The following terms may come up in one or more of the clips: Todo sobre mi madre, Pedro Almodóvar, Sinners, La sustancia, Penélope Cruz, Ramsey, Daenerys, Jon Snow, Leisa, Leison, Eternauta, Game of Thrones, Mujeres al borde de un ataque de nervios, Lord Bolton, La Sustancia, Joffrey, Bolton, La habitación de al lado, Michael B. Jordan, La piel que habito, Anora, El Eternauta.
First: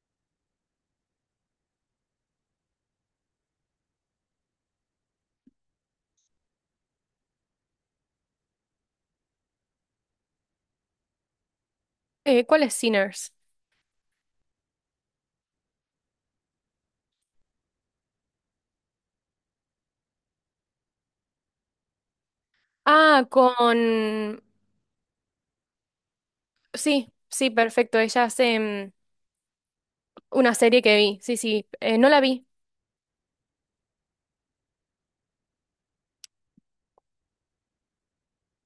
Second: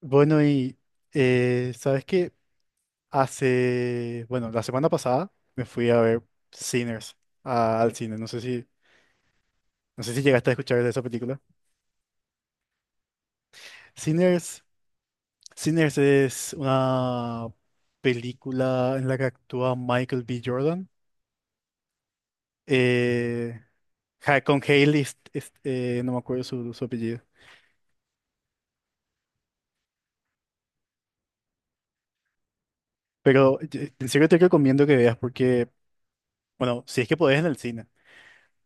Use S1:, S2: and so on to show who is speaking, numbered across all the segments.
S1: Bueno, y sabes que hace, bueno, la semana pasada me fui a ver Sinners al cine. No sé si, no sé si llegaste a escuchar de esa película.
S2: ¿Cuál es Sinners?
S1: Sinners, Sinners es una película en la que actúa Michael B. Jordan.
S2: Ah,
S1: eh,
S2: con...
S1: con Hailey, no me acuerdo su, su
S2: Sí,
S1: apellido.
S2: sí, perfecto. Ella hace una serie que vi. Sí, sí. No la vi.
S1: Pero en serio te recomiendo que veas porque, bueno, si es que podés en el cine,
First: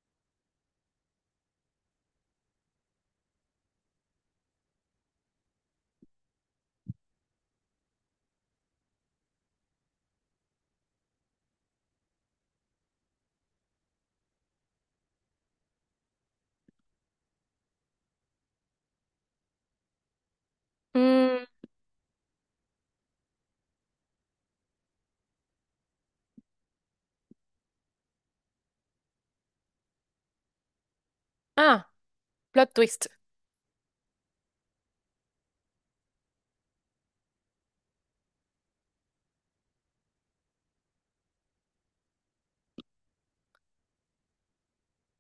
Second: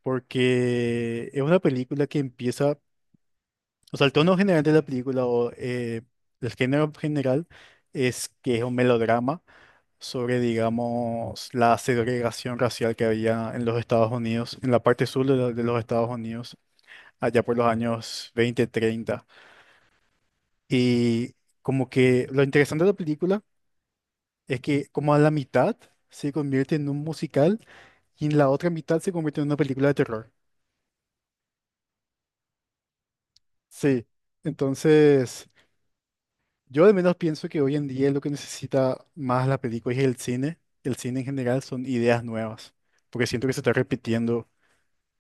S1: porque es una película que empieza. O sea, el tono general de la película o el género general es que es un melodrama sobre, digamos, la segregación racial que había en los Estados Unidos, en la parte sur de, de los Estados Unidos, allá por los años 20, 30. Y
S2: Mm,
S1: como que lo interesante de la película es que como a la mitad se convierte en un musical y en la otra mitad se convierte en una película de terror.
S2: ah, plot twist.
S1: Sí, entonces... Yo al menos pienso que hoy en día lo que necesita más la película y el cine en general, son ideas nuevas, porque siento que se está repitiendo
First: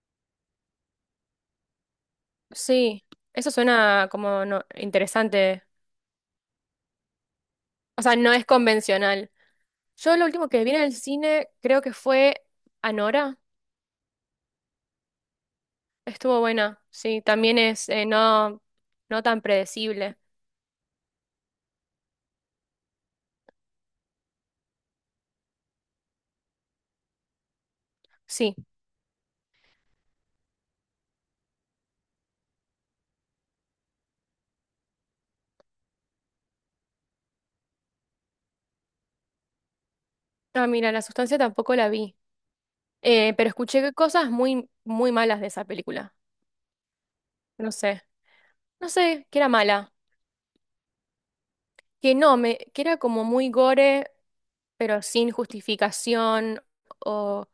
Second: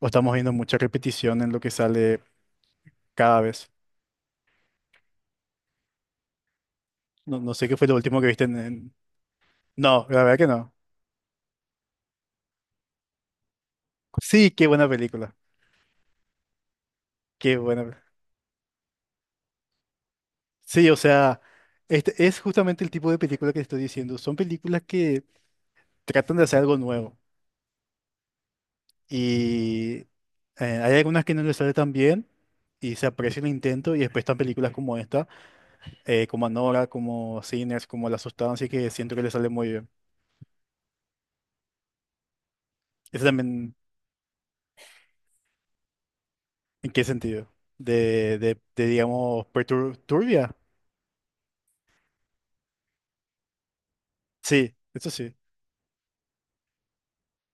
S1: o estamos viendo mucha repetición en lo que sale
S2: Sí.
S1: cada
S2: Eso
S1: vez.
S2: suena como no, interesante.
S1: No, no sé qué fue lo
S2: O sea,
S1: último que
S2: no
S1: viste
S2: es
S1: en...
S2: convencional.
S1: No,
S2: Yo
S1: la
S2: lo
S1: verdad que
S2: último que vi
S1: no.
S2: en el cine creo que fue Anora.
S1: Sí, qué buena película,
S2: Estuvo buena. Sí,
S1: qué
S2: también
S1: buena.
S2: es no, no tan predecible.
S1: Sí, o sea, este es justamente el tipo de película que estoy diciendo. Son películas que tratan de hacer algo nuevo
S2: Sí.
S1: y hay algunas que no les sale tan bien y se aprecia el intento y después están películas como esta como Anora, como Sinners, como La Sustancia, así que siento que le sale muy bien.
S2: Ah, mira, la sustancia tampoco la vi.
S1: ¿Eso
S2: Pero
S1: también
S2: escuché cosas muy, muy malas de esa película.
S1: en qué sentido?
S2: No sé.
S1: De,
S2: No sé, que
S1: digamos,
S2: era mala.
S1: turbia.
S2: Que no, me, que era como muy gore,
S1: Sí,
S2: pero
S1: eso
S2: sin
S1: sí.
S2: justificación o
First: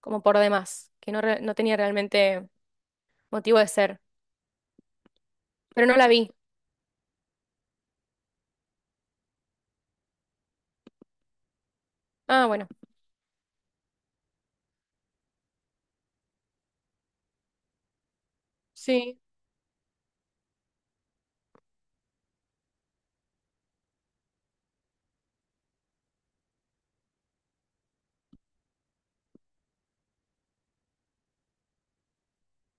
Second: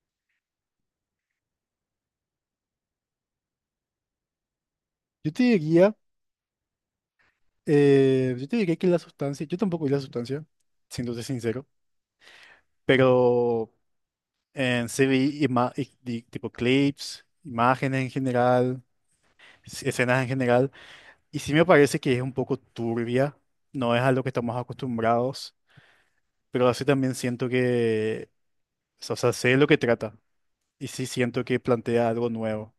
S2: como por demás. Que no, no tenía realmente motivo de ser.
S1: Yo te
S2: Pero
S1: diría,
S2: no la vi.
S1: yo te diría que La Sustancia, yo tampoco vi La Sustancia, siéndote sincero,
S2: Ah, bueno.
S1: pero en sí vi tipo clips, imágenes en general,
S2: Sí,
S1: escenas en general, y sí me parece que es un poco turbia, no es a lo que estamos acostumbrados. Pero así también siento que... O sea, sé de lo que trata y sí siento que plantea algo nuevo.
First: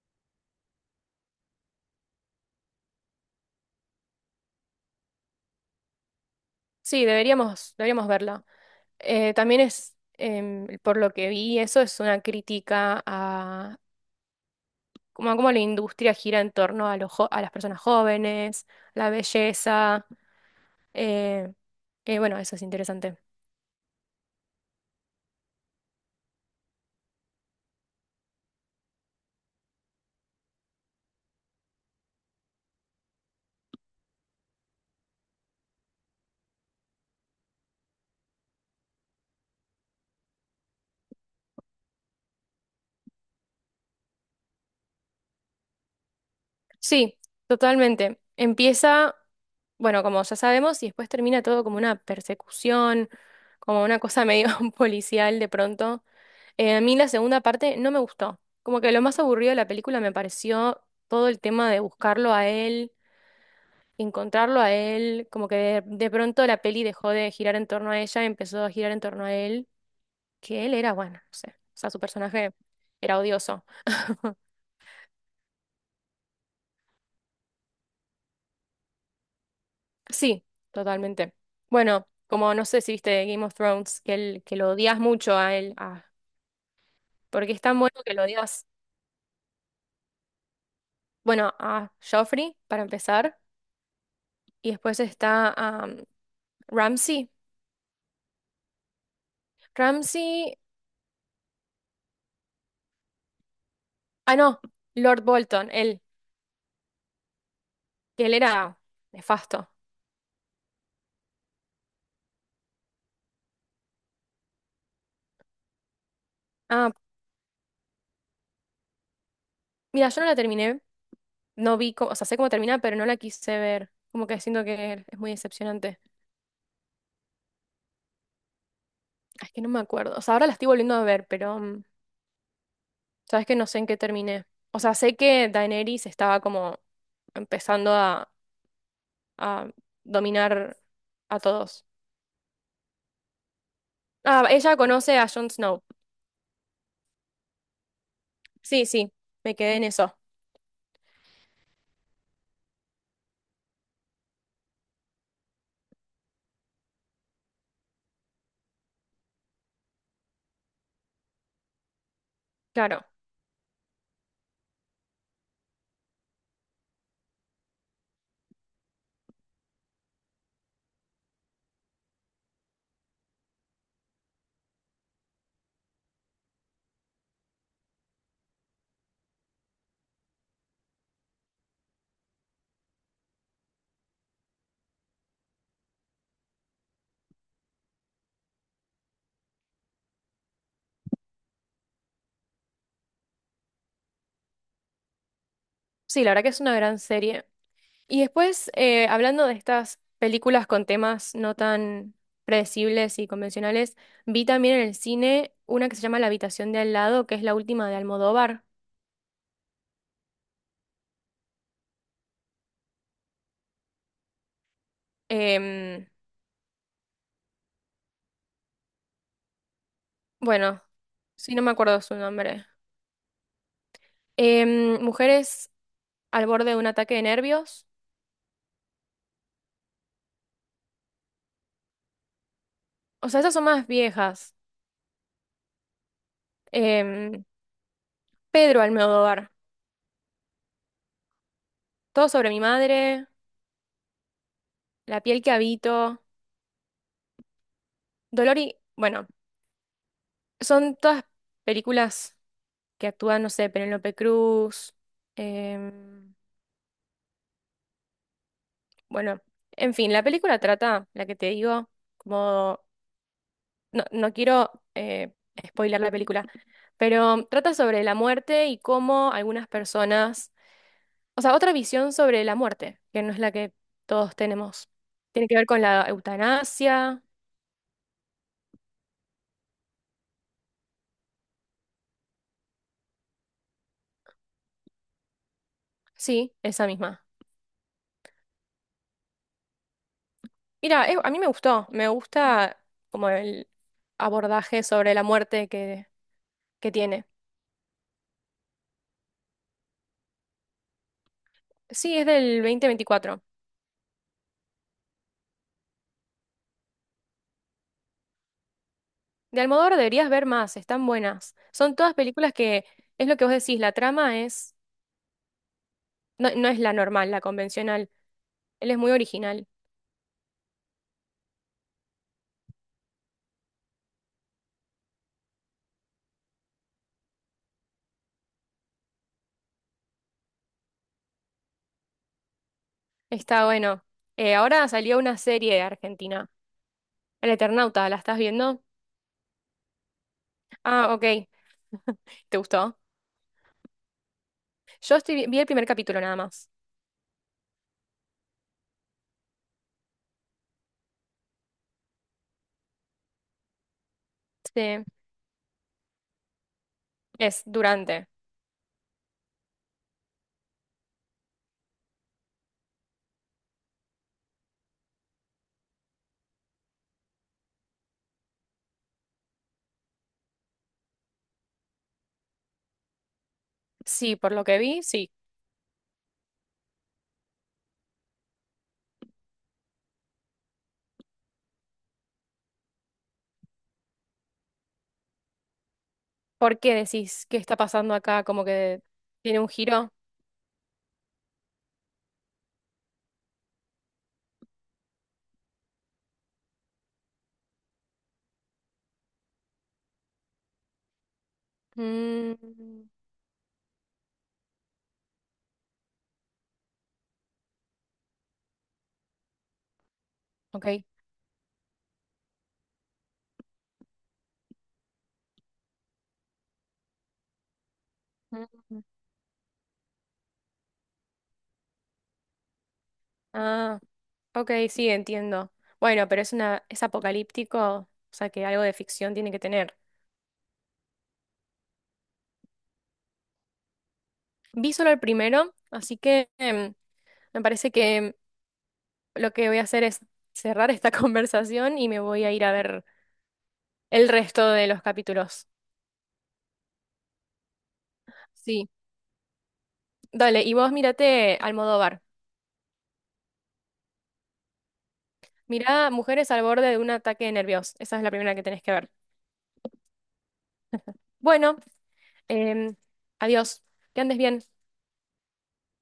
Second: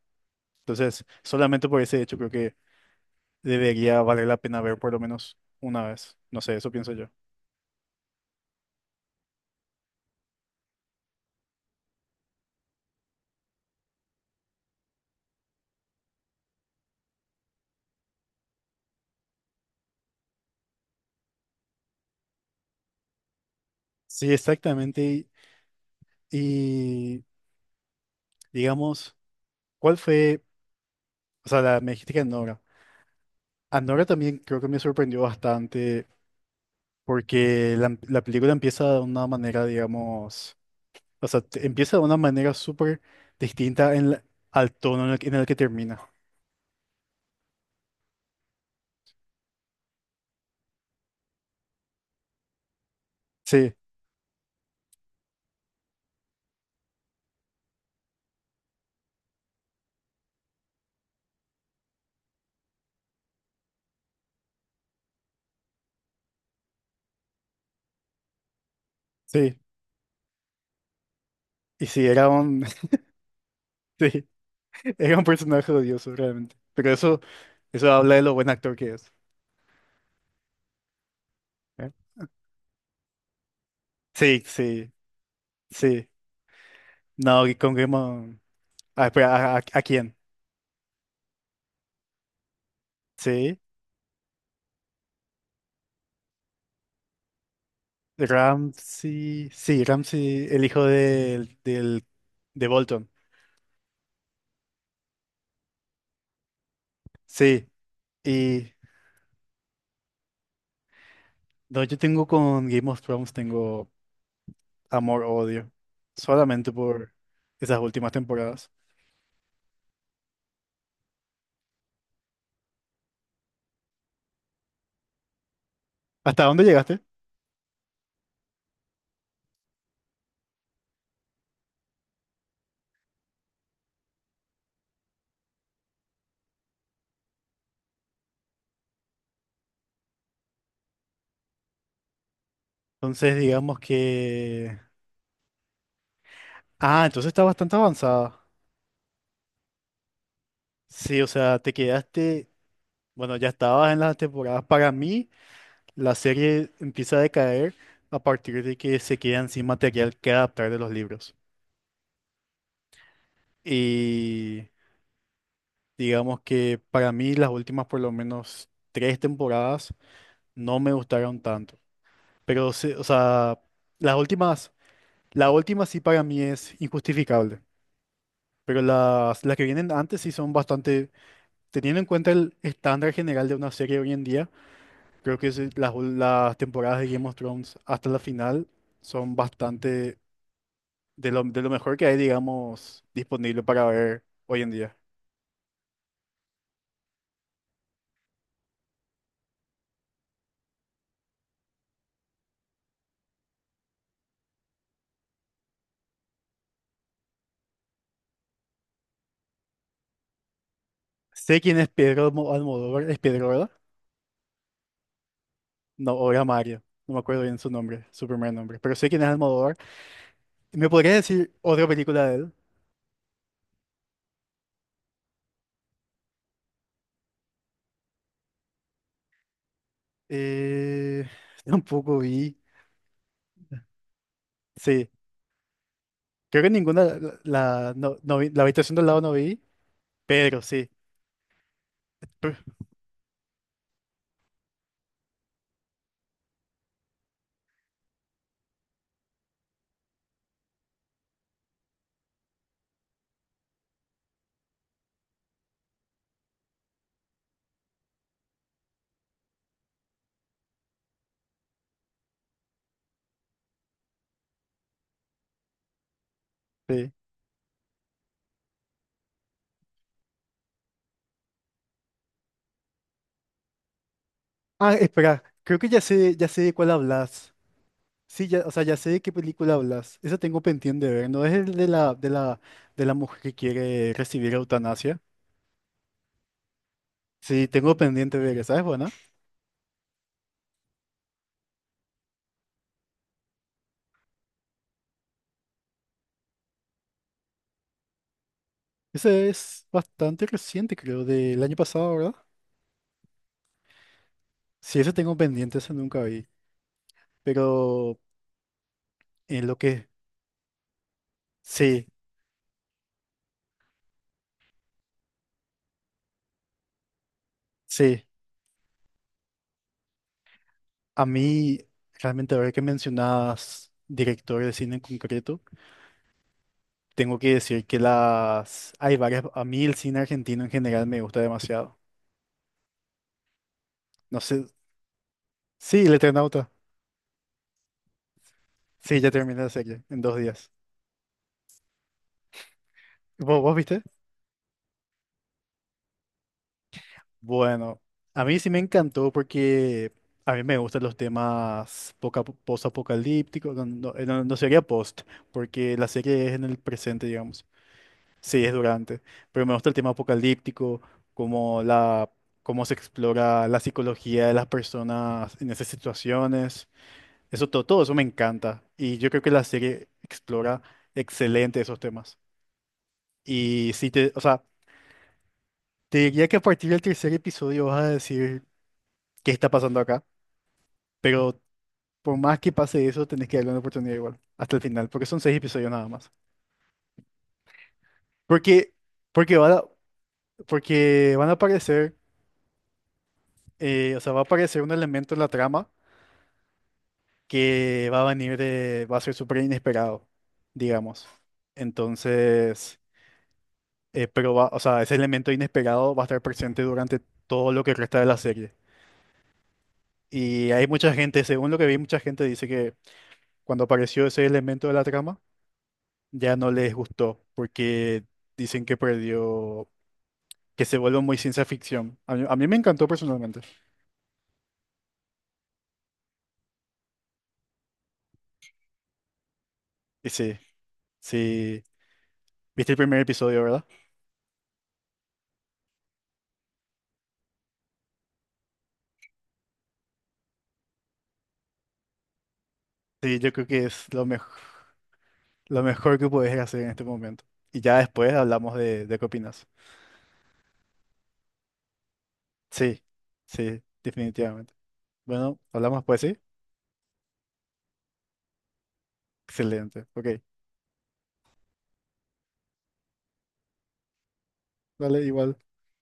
S1: Entonces, solamente por ese hecho creo que debería valer la pena ver por lo menos una vez. No sé, eso pienso
S2: sí,
S1: yo.
S2: deberíamos, deberíamos verla. También es, por lo que vi, eso es una crítica a como a cómo la industria gira en torno a, a las personas jóvenes, la belleza. eh, bueno, eso es interesante.
S1: Sí, exactamente. Y, digamos, ¿cuál fue? O sea, la, me dijiste que Anora. Anora también creo que me sorprendió bastante porque la película empieza de una manera, digamos, o sea, empieza de una manera súper distinta en al tono en el que termina.
S2: Sí, totalmente. Empieza, bueno, como ya sabemos, y después termina todo como una persecución,
S1: Sí,
S2: como una cosa medio policial de pronto. A mí la segunda parte no me gustó. Como que lo más aburrido de la película me pareció todo el tema de buscarlo a él, encontrarlo a él, como que de pronto la peli dejó de girar en torno a ella, empezó a girar en torno a
S1: sí.
S2: él, que él era, bueno, no sé, o
S1: Y
S2: sea, su
S1: sí era
S2: personaje
S1: un...
S2: era odioso.
S1: Sí. Era un personaje odioso, realmente. Pero eso habla de lo buen actor que es.
S2: Sí, totalmente.
S1: ¿Eh?
S2: Bueno, como no sé si viste Game of Thrones, que,
S1: Sí,
S2: él, que lo
S1: sí,
S2: odias mucho a él, a-
S1: sí. No,
S2: porque
S1: y
S2: es
S1: con
S2: tan bueno que lo
S1: Gaiman.
S2: odias.
S1: Ah, espera, ¿a, a quién?
S2: Bueno, a Joffrey, para empezar,
S1: Sí.
S2: y después está Ramsey.
S1: Ramsey. Sí, Ramsey,
S2: Ramsey,
S1: el hijo del, del, de Bolton.
S2: ah, no, Lord Bolton, él,
S1: Sí.
S2: que él
S1: Y
S2: era nefasto.
S1: no, yo tengo con Game of Thrones, tengo amor-odio. Solamente
S2: Ah,
S1: por esas últimas temporadas.
S2: mira, yo no la terminé, no vi, cómo- o sea, sé cómo termina, pero no la quise ver. Como que siento que es muy decepcionante.
S1: ¿Hasta dónde llegaste?
S2: Ah, es que no me acuerdo. O sea, ahora la estoy volviendo a ver, pero sabes que no sé en qué terminé. O sea, sé que Daenerys estaba como empezando a dominar a todos.
S1: Entonces, digamos
S2: Ah, ella
S1: que.
S2: conoce a Jon Snow.
S1: Ah, entonces está bastante avanzada.
S2: Sí, sí, me quedé en eso.
S1: Sí, o sea, te quedaste, bueno, ya estabas en las temporadas. Para mí, la serie empieza a decaer a partir de que se quedan sin material que adaptar de los libros.
S2: Claro.
S1: Y digamos que para mí las últimas por lo menos tres temporadas no me gustaron tanto. Pero, o sea, las últimas, la última sí para mí es injustificable. Pero las que vienen antes sí son bastante, teniendo en cuenta el estándar general de una serie hoy en día. Creo que sí, las, las temporadas de Game of Thrones hasta la final son bastante de lo mejor que hay, digamos, disponible para ver hoy en día.
S2: Sí, la verdad que es una gran serie. Y después, hablando de estas películas con temas no tan predecibles y convencionales, vi también en el cine una que se llama La habitación de al lado, que es la última de Almodóvar.
S1: Sé quién es Pedro Almodóvar, es Pedro, ¿verdad?
S2: Em,
S1: No, o era Mario, no me acuerdo bien su nombre, su primer nombre, pero sé quién es Almodóvar.
S2: bueno,
S1: ¿Me podrías decir
S2: sí, no me
S1: otra
S2: acuerdo su
S1: película de él?
S2: nombre. Mujeres al borde de un ataque de nervios.
S1: Eh, tampoco vi,
S2: O sea, esas son más viejas.
S1: sí, creo que ninguna, la,
S2: Em,
S1: la, no vi, la
S2: Pedro
S1: habitación del lado no
S2: Almodóvar,
S1: vi, pero sí,
S2: Todo sobre
S1: pr-
S2: mi madre, La piel que habito, Dolor y... Bueno, son todas películas que actúan, no sé, Penélope Cruz. em, bueno, en fin, la película trata, la que te digo, como... No, no quiero spoilear la película,
S1: sí.
S2: pero trata sobre la muerte y cómo algunas personas o sea, otra visión sobre la muerte, que no es la que todos tenemos.
S1: Ah, espera,
S2: Tiene que ver
S1: creo
S2: con
S1: que
S2: la
S1: ya sé de cuál
S2: eutanasia,
S1: hablas. Sí, ya, o sea, ya sé de qué película hablas. Esa tengo pendiente de ver. ¿No es el de la, de la, de la mujer que quiere recibir eutanasia?
S2: sí, esa misma.
S1: Sí, tengo pendiente de ver esa. ¿Es buena?
S2: Mira, a mí me gustó, me gusta como el abordaje sobre la muerte que tiene.
S1: Esa es bastante reciente, creo, del año pasado,
S2: Sí, es
S1: ¿verdad?
S2: del 2024.
S1: Sí, esa tengo pendiente, esa nunca vi. Pero
S2: De
S1: en lo
S2: Almodóvar
S1: que...
S2: deberías ver más, están buenas. Son
S1: Sí,
S2: todas películas que, es lo que vos decís, la trama es, no, no es la normal, la convencional.
S1: sí.
S2: Él es muy original.
S1: A mí, realmente, ahora que mencionas director de cine en concreto, tengo que decir que las... Hay varias... A mí el cine argentino en general me gusta demasiado.
S2: Está bueno.
S1: No sé...
S2: Ahora salió una serie
S1: Sí, el
S2: argentina,
S1: Eternauta.
S2: El Eternauta, ¿la estás viendo?
S1: Sí, ya terminé la serie en 2 días.
S2: Ah, ok. ¿Te gustó?
S1: ¿Vos, vos viste?
S2: Yo estoy, vi el primer capítulo nada más.
S1: Bueno, a mí sí me encantó porque a mí me gustan los temas post-apocalípticos. No, no, no sería
S2: Sí,
S1: post, porque la serie es en el presente,
S2: es
S1: digamos.
S2: durante.
S1: Sí, es durante. Pero me gusta el tema apocalíptico, como la, cómo se explora la psicología de las personas en esas situaciones. Eso, todo, todo eso me encanta. Y yo creo que la serie explora excelente esos temas. Y sí te,
S2: Sí,
S1: o
S2: por
S1: sea.
S2: lo que vi, sí.
S1: Te diría que a partir del tercer episodio vas a decir qué está pasando acá, pero por más que pase eso, tenés que darle una oportunidad igual, hasta el final, porque son 6 episodios nada más.
S2: ¿Por qué decís qué está pasando acá? Como
S1: Porque,
S2: que
S1: porque,
S2: tiene un
S1: van a,
S2: giro.
S1: porque van a aparecer, o sea, va a aparecer un elemento en la trama que va a venir de, va a ser súper inesperado, digamos. Entonces,
S2: Mm,
S1: pero va, o sea, ese elemento inesperado va a estar presente durante todo lo que resta de la serie. Y hay
S2: ok.
S1: mucha gente, según lo que vi, mucha gente dice que cuando apareció ese elemento de la trama, ya no les gustó porque dicen que
S2: Mm.
S1: perdió, que se vuelve muy ciencia ficción. A mí me encantó personalmente.
S2: Ah, ok, sí, entiendo. Bueno, pero es una, es apocalíptico, o sea que algo de ficción tiene que tener.
S1: Y sí, sí, viste el primer episodio, ¿verdad?
S2: Vi solo el primero, así que me parece que lo que voy a hacer es cerrar esta conversación y me voy a ir a ver
S1: Sí, yo creo que es
S2: el resto de los capítulos.
S1: lo mejor que puedes hacer en este momento. Y ya después hablamos
S2: Sí.
S1: de qué opinas.
S2: Dale, y vos mírate Almodóvar.
S1: Sí, sí, definitivamente. Bueno, hablamos
S2: Mirá
S1: pues, sí.
S2: Mujeres al borde de un ataque nervioso. Esa es la primera que tenés que ver.
S1: Excelente. Ok,
S2: Bueno, em, adiós. Que andes bien.
S1: dale igual.